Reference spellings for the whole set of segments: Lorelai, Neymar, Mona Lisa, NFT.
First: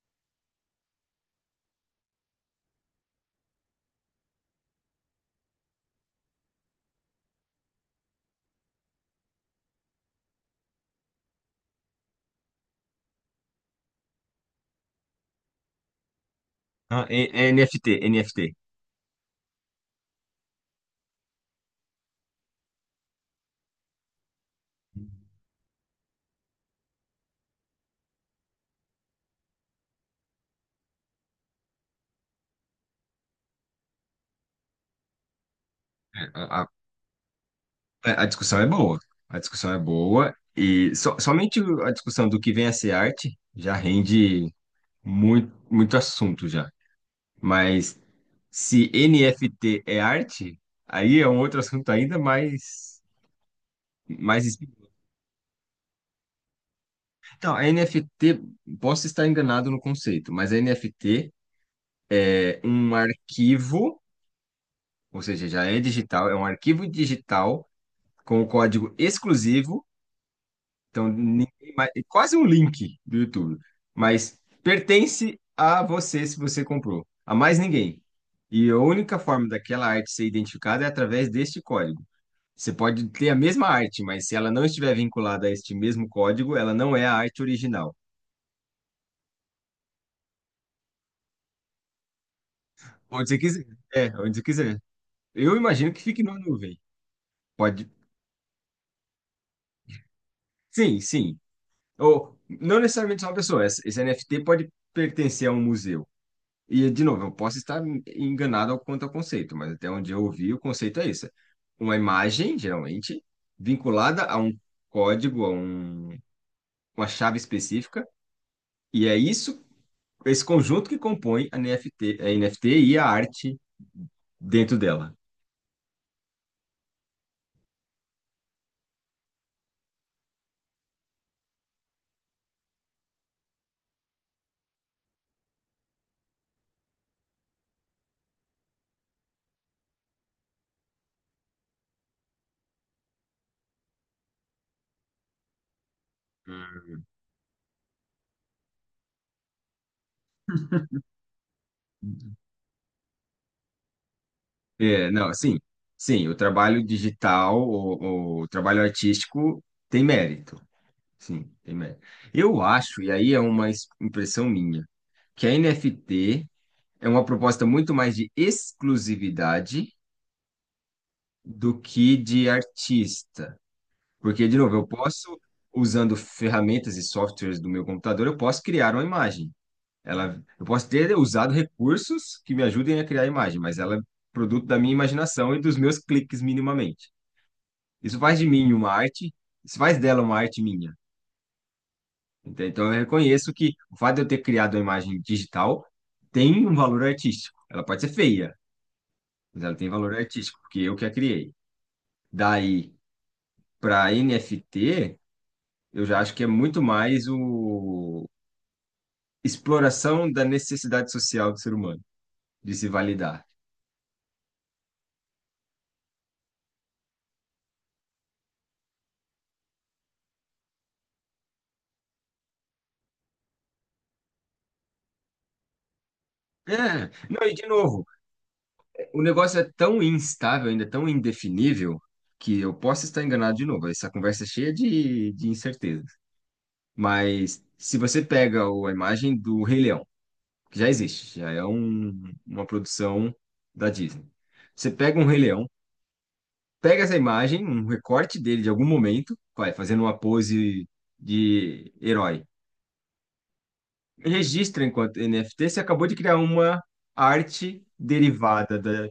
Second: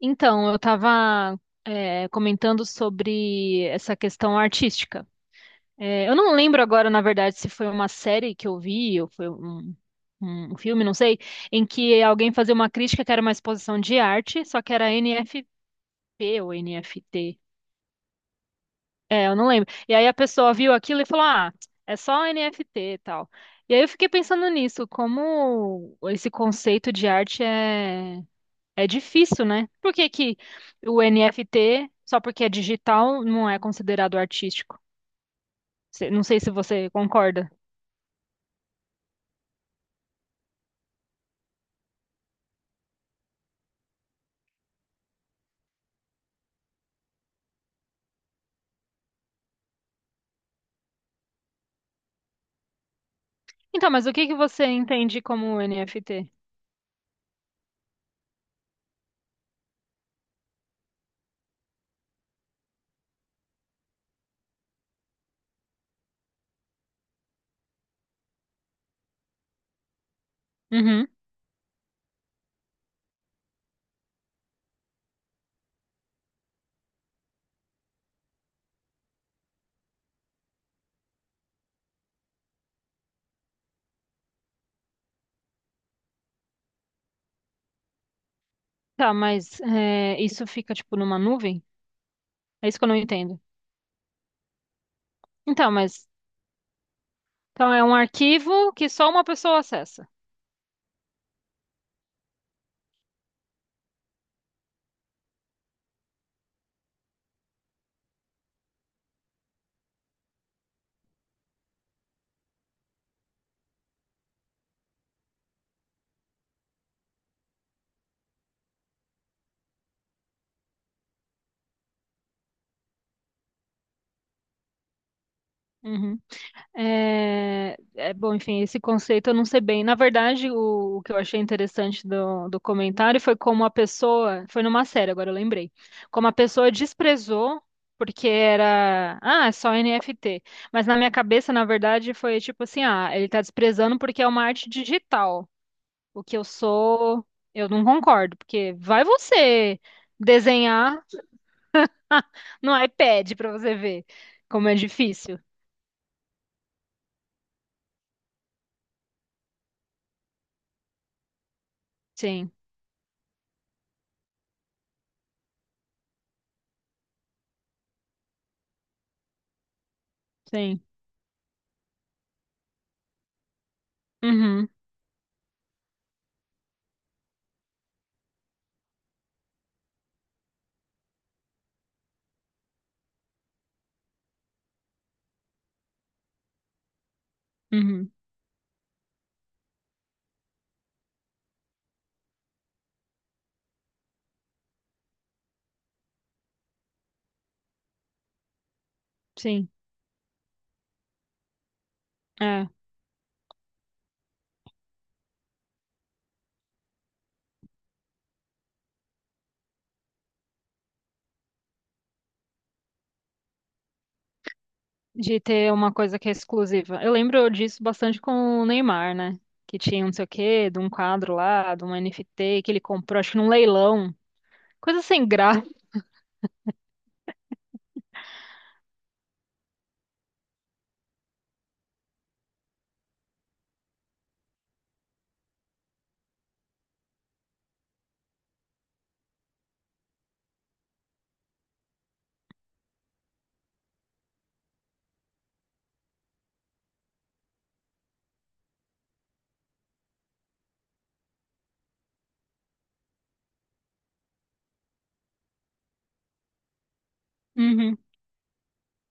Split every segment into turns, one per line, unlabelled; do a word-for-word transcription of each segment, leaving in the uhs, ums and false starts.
Então, eu estava comentando sobre essa questão artística. É, eu não lembro agora, na verdade, se foi uma série que eu vi ou foi um, um filme, não sei, em que alguém fazia uma crítica que era uma exposição de arte, só que era N F P ou
Ah, e-
N F T.
N F T, N F T.
É, eu não lembro. E aí a pessoa viu aquilo e falou: "Ah, é só N F T e tal." E aí eu fiquei pensando nisso, como esse conceito de arte é. É difícil, né? Por que que o N F T, só porque é digital, não é considerado artístico? Cê- Não sei se
A,
você concorda.
a- a discussão é boa. A discussão é boa e so- somente o- a discussão do que vem a ser arte já rende muito, muito assunto já. Mas se N F T é arte, aí é um outro assunto ainda mais,
Então, mas o que que
mais...
você
espi-
entende como N F T?
Então, a N F T, posso estar enganado no conceito, mas a N F T é um arquivo, ou seja, já é digital, é um arquivo digital com o código exclusivo.
Uhum.
Então, ninguém mais, é quase um link do YouTube, mas pertence a você se você comprou, a mais ninguém. E a única forma daquela arte ser identificada é através deste código. Você pode ter a mesma arte, mas se ela não estiver vinculada a este mesmo código, ela não é a arte original.
Tá, mas é, isso fica tipo numa nuvem? É isso que eu não
Onde você
entendo.
quiser. É, onde você quiser. Eu
Então,
imagino que
mas
fique numa nuvem.
então é
Pode.
um arquivo que só uma pessoa acessa.
Sim, sim. Ou não necessariamente só uma pessoa. Esse esse N F T pode pertencer a um museu. E, de novo, eu posso estar enganado ao- quanto ao conceito, mas até onde eu ouvi, o conceito é esse. Uma imagem, geralmente, vinculada a um código, a um, uma chave específica, e é isso, esse conjunto que compõe a N F T, a N F T e a arte dentro dela.
Uhum. É, é, bom, enfim, esse conceito eu não sei bem. Na verdade, o, o que eu achei interessante do, do comentário foi como a pessoa, foi numa série, agora eu lembrei, como a pessoa desprezou porque era, ah, é só N F T. Mas na minha cabeça, na verdade, foi tipo assim, ah, ele tá desprezando porque é uma arte digital. O que eu sou, eu não concordo, porque vai você desenhar no iPad pra você ver como é
É, não,
difícil.
sim, sim, o trabalho digital, o, o trabalho artístico tem mérito, sim, tem mérito.
Sim,
Eu acho, e aí é uma es- impressão minha, que a N F T é uma proposta muito mais de exclusividade
sim.
do que de artista. Porque, de
Uhum,
novo, eu posso, usando ferramentas e softwares do meu computador, eu posso criar uma imagem. Ela, eu posso ter usado recursos que me ajudem a criar a imagem, mas ela é produto da minha imaginação e dos meus cliques minimamente.
uhum,
Isso faz de mim uma arte, isso faz dela uma arte minha. Entende? Então, eu reconheço que o fato de eu ter criado uma imagem digital tem um valor artístico. Ela pode ser feia, mas
sim.
ela tem valor artístico, porque eu que a criei.
É,
Daí, para N F T, eu já acho que é muito mais o exploração da necessidade social do ser humano, de se validar.
de ter uma coisa que é exclusiva. Eu lembro disso bastante com o Neymar, né? Que tinha um não sei o quê, de um quadro lá, de um N F T que ele comprou, acho que num leilão. Coisa sem graça.
É, não, e de novo, o negócio é tão instável, ainda tão indefinível, que eu posso estar enganado de novo. Essa conversa é cheia de, de incertezas. Mas se você pega o- a imagem do Rei Leão, que já existe, já é um- uma produção da Disney. Você pega um Rei Leão, pega essa imagem, um recorte dele de algum momento, vai fazendo uma pose de herói. Registra enquanto N F T, você acabou de criar uma arte
Uhum,
derivada da,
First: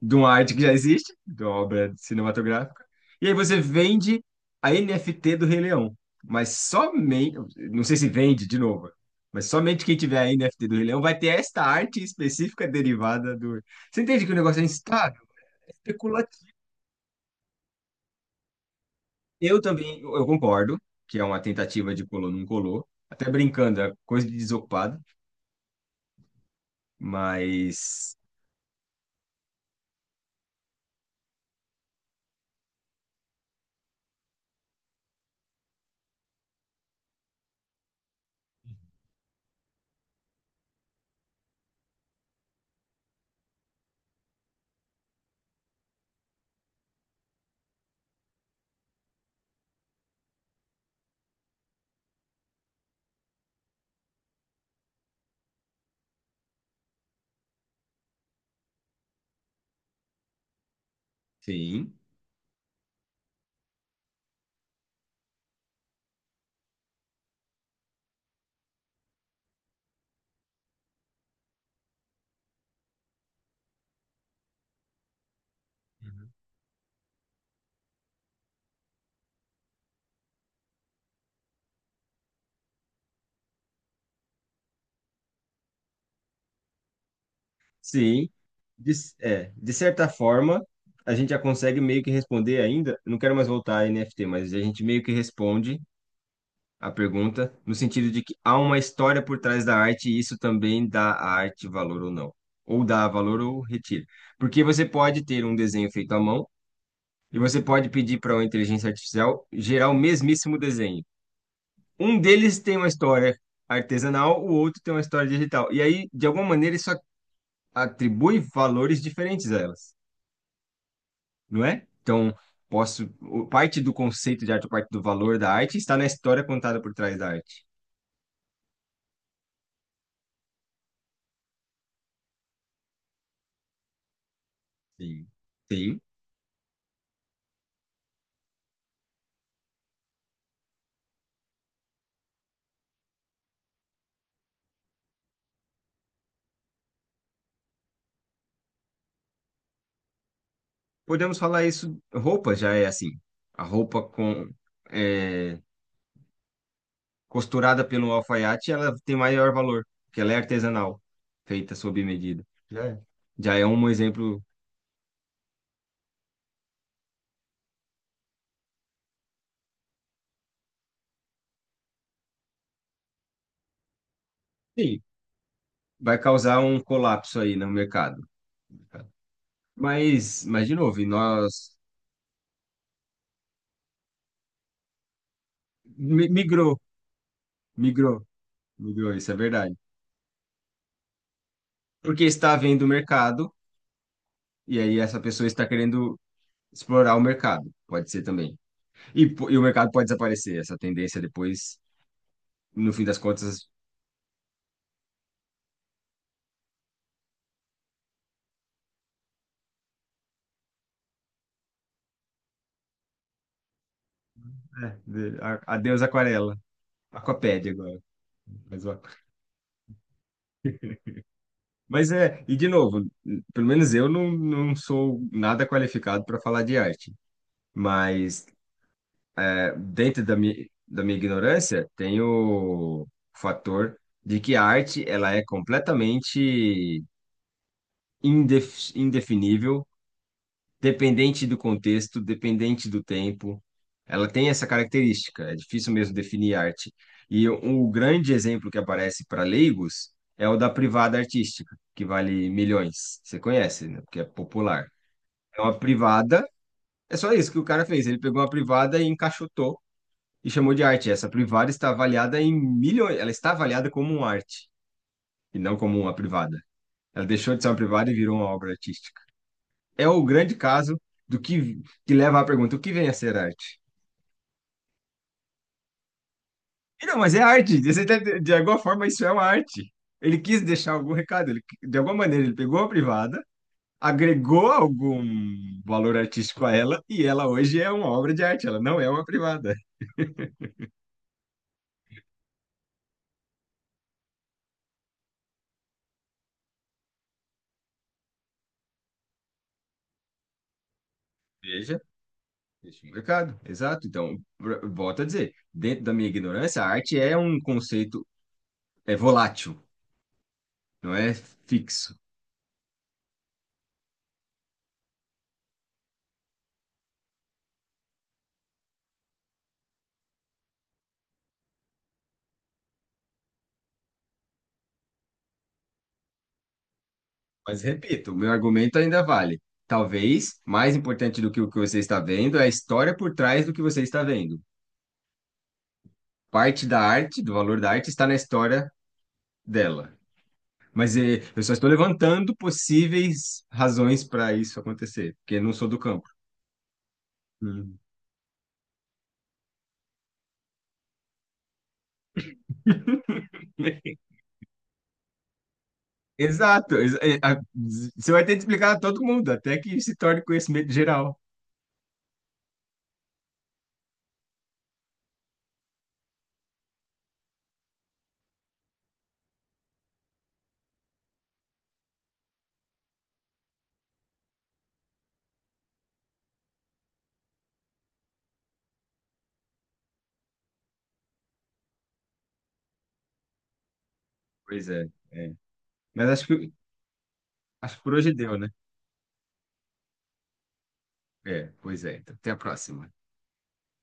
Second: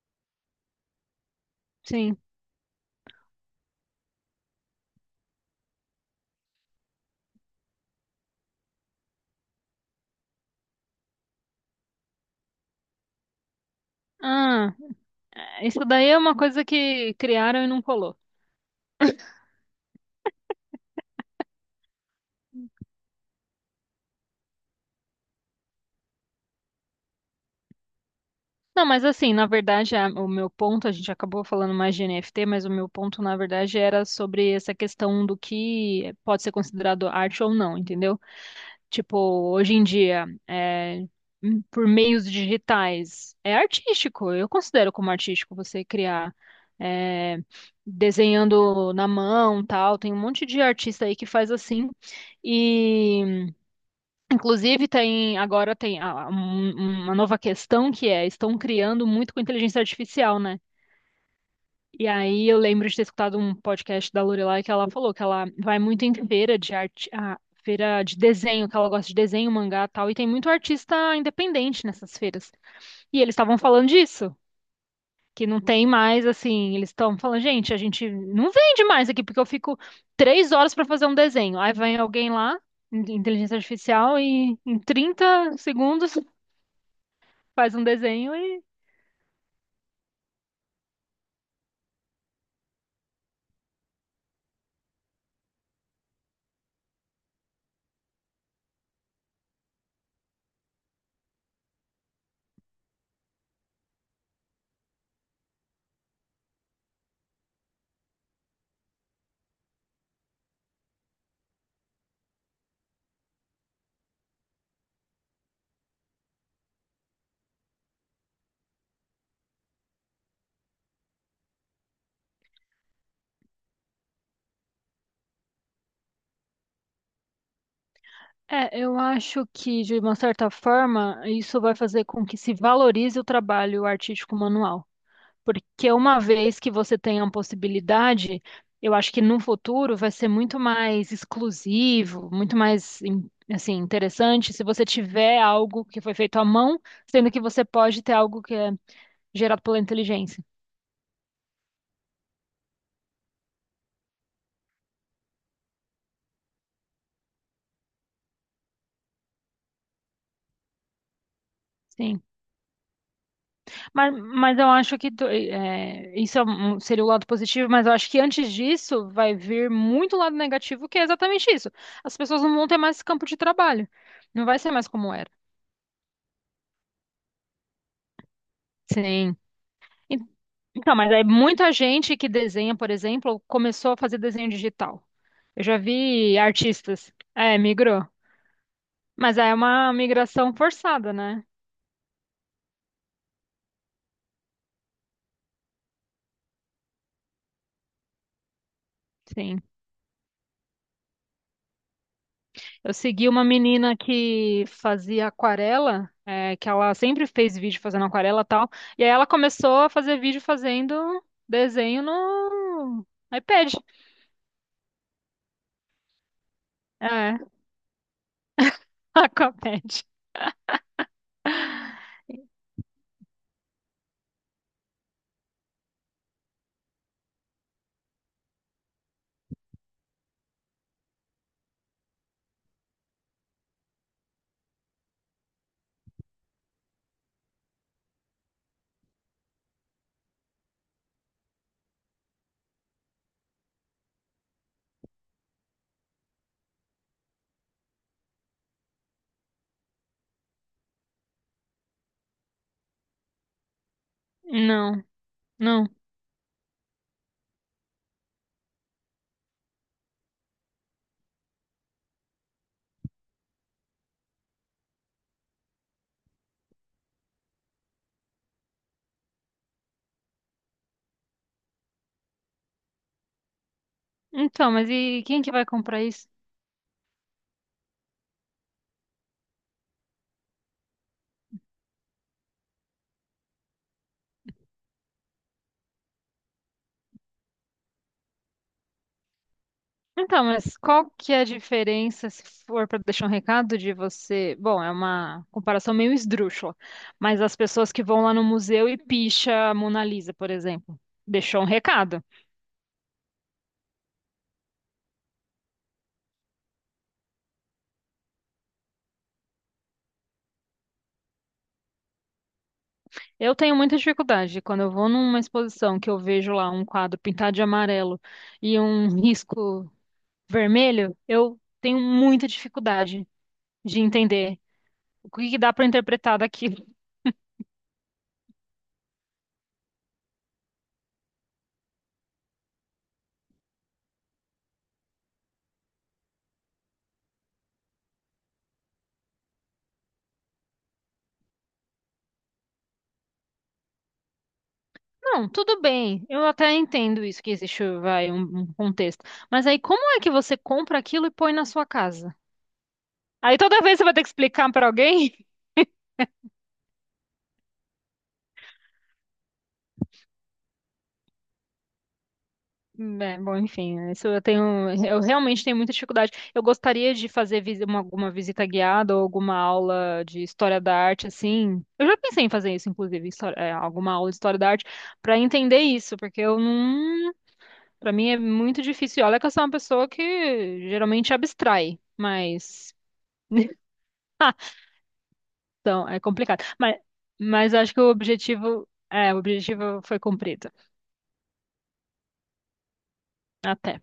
de uma arte que já existe, de uma obra
sim.
cinematográfica. E aí você vende a N F T do Rei Leão. Mas somente, não sei se vende de novo, mas somente quem tiver a N F T do Rei Leão vai ter esta arte específica derivada do. Você entende que o negócio é
Ah,
instável.
é, isso daí é uma coisa que criaram e não colou.
Eu também, eu eu concordo que é uma tentativa de colou, não colou. Até brincando, é coisa de desocupado, mas
Não, mas assim, na verdade, a- o meu ponto, a gente acabou falando mais de N F T, mas o meu ponto, na verdade, era sobre essa questão do que pode ser considerado arte ou não, entendeu? Tipo, hoje em dia, é, hum, por meios digitais, é artístico. Eu considero como artístico você criar é, desenhando na mão, tal. Tem um monte de artista aí que faz assim. E, inclusive, tem agora tem a- um- uma nova questão que é, estão criando muito com inteligência artificial, né?
sim,
E aí eu lembro de ter escutado um podcast da Lorelai que ela falou que ela vai muito em feira de arte, ah, feira de desenho, que ela gosta de desenho, mangá, e tal, e tem muito artista independente nessas feiras. E eles estavam falando disso, que não tem mais assim, eles estão falando, gente, a gente não vende mais aqui porque eu fico três horas para fazer um desenho. Aí vem alguém lá, in- inteligência artificial, e em trinta segundos faz um
sim.
desenho.
De, é, de certa forma, a gente já consegue meio que responder ainda. Eu não quero mais voltar a N F T, mas a gente meio que responde a pergunta no sentido de que há uma história por trás da arte e isso também dá à arte valor ou não. Ou dá valor ou retira. Porque você pode ter um desenho feito à mão e você pode pedir para uma inteligência artificial gerar o mesmíssimo desenho. Um deles tem uma história artesanal, o outro tem uma história digital. E aí, de alguma maneira, isso atribui valores diferentes a elas, não é? Então, posso, o- parte do conceito de arte, parte do valor da arte está na história contada por trás da arte.
É, eu acho que, de uma certa forma, isso vai fazer com que se valorize o trabalho artístico manual.
Sim.
Porque
Sim.
uma vez que você tenha uma possibilidade, eu acho que no futuro vai ser muito mais exclusivo, muito mais, in- assim, interessante se você tiver algo que foi feito à mão, sendo que você pode ter algo que é gerado pela inteligência.
Podemos falar isso, roupa já é assim. A roupa com é, costurada pelo alfaiate, ela tem maior valor, porque ela é artesanal, feita sob
Sim.
medida. Já é, já é um
Mas,
exemplo.
mas eu acho que tu- é, isso é um- seria o lado positivo, mas eu acho que antes disso vai vir muito lado negativo, que é exatamente isso. As pessoas não vão ter mais campo de trabalho. Não vai ser mais
Sim.
como era.
Vai causar um colapso aí no mercado.
Sim. E-
Mas, mas de
Então,
novo, e
mas é muita
nós
gente que desenha, por exemplo, começou a fazer desenho digital. Eu já
mi-
vi
migrou,
artistas. É, migrou.
migrou, migrou, isso é
Mas aí é
verdade.
uma migração forçada, né?
Porque está havendo mercado, e aí essa pessoa está querendo explorar o mercado, pode ser também. E, po- e
Sim.
o mercado pode desaparecer, essa tendência depois, no
Eu
fim das
segui uma
contas,
menina que fazia aquarela, é, que ela sempre fez vídeo fazendo aquarela e tal. E aí ela começou a fazer vídeo fazendo desenho no iPad.
é, de- a- adeus aquarela,
É,
aquapédia agora. Mas, ó.
Aquapad.
Mas é, e de novo, pelo menos eu não, não sou nada qualificado para falar de arte, mas é, dentro da minha, da minha ignorância, tem o fator de que a arte ela é completamente indef, indefinível, dependente do contexto, dependente do tempo. Ela tem essa característica, é difícil mesmo definir arte. E o o grande exemplo que aparece para leigos é o da privada artística, que vale milhões. Você conhece, né? Porque é popular.
Não,
É uma
não.
privada, é só isso que o cara fez. Ele pegou uma privada e encaixotou e chamou de arte. Essa privada está avaliada em milhões, ela está avaliada como uma arte e não como uma privada. Ela deixou de ser uma privada e virou uma obra artística, é o grande caso do que, que leva à pergunta: o que vem a ser arte?
Então, mas e quem que vai comprar isso?
E não, mas é arte. Você tá- De alguma forma, isso é uma arte. Ele quis deixar algum recado. Ele, de alguma maneira, ele pegou a privada, agregou algum valor artístico a ela, e ela hoje é uma obra de arte. Ela não é uma privada.
Então, mas qual que é a diferença, se for para deixar um recado de você? Bom, é uma comparação meio esdrúxula, mas as pessoas que vão lá no museu e picha a Mona Lisa, por exemplo, deixou um
Veja,
recado.
deixa um recado. Exato. Então, pr- volto a dizer: dentro da minha ignorância, a arte é um conceito é volátil, não é fixo.
Eu tenho muita dificuldade quando eu vou numa exposição que eu vejo lá um quadro pintado de amarelo e um risco vermelho, eu tenho muita dificuldade de entender o que que dá para interpretar daquilo.
Mas repito, o meu argumento ainda vale. Talvez mais importante do que o que você está vendo é a história por trás do que você está vendo. Parte da arte, do valor da arte, está na história dela. Mas eh, eu só estou levantando possíveis razões para isso acontecer,
Não,
porque eu não
tudo
sou do
bem,
campo.
eu até entendo isso que existe,
Hum.
vai, um, um contexto. Mas aí como é que você compra aquilo e põe na sua casa? Aí toda vez você vai ter que explicar para alguém?
Exato. exa- eh, a- Você vai ter que explicar a todo mundo, até que se torne conhecimento geral.
É, bom, enfim, isso eu tenho, eu realmente tenho muita dificuldade. Eu gostaria de fazer visi- uma- alguma visita guiada ou alguma aula de história da arte, assim. Eu já pensei em fazer isso, inclusive, histó- é, alguma aula de história da arte, para entender isso, porque eu não, para mim é muito difícil. E olha que eu sou uma pessoa que geralmente abstrai, mas
Pois é, é.
então é
Mas acho
complicado.
que,
Mas, mas acho
acho
que
que
o
por hoje deu, né?
objetivo, é, o objetivo foi cumprido.
É, pois é. Então, até a próxima.
Até.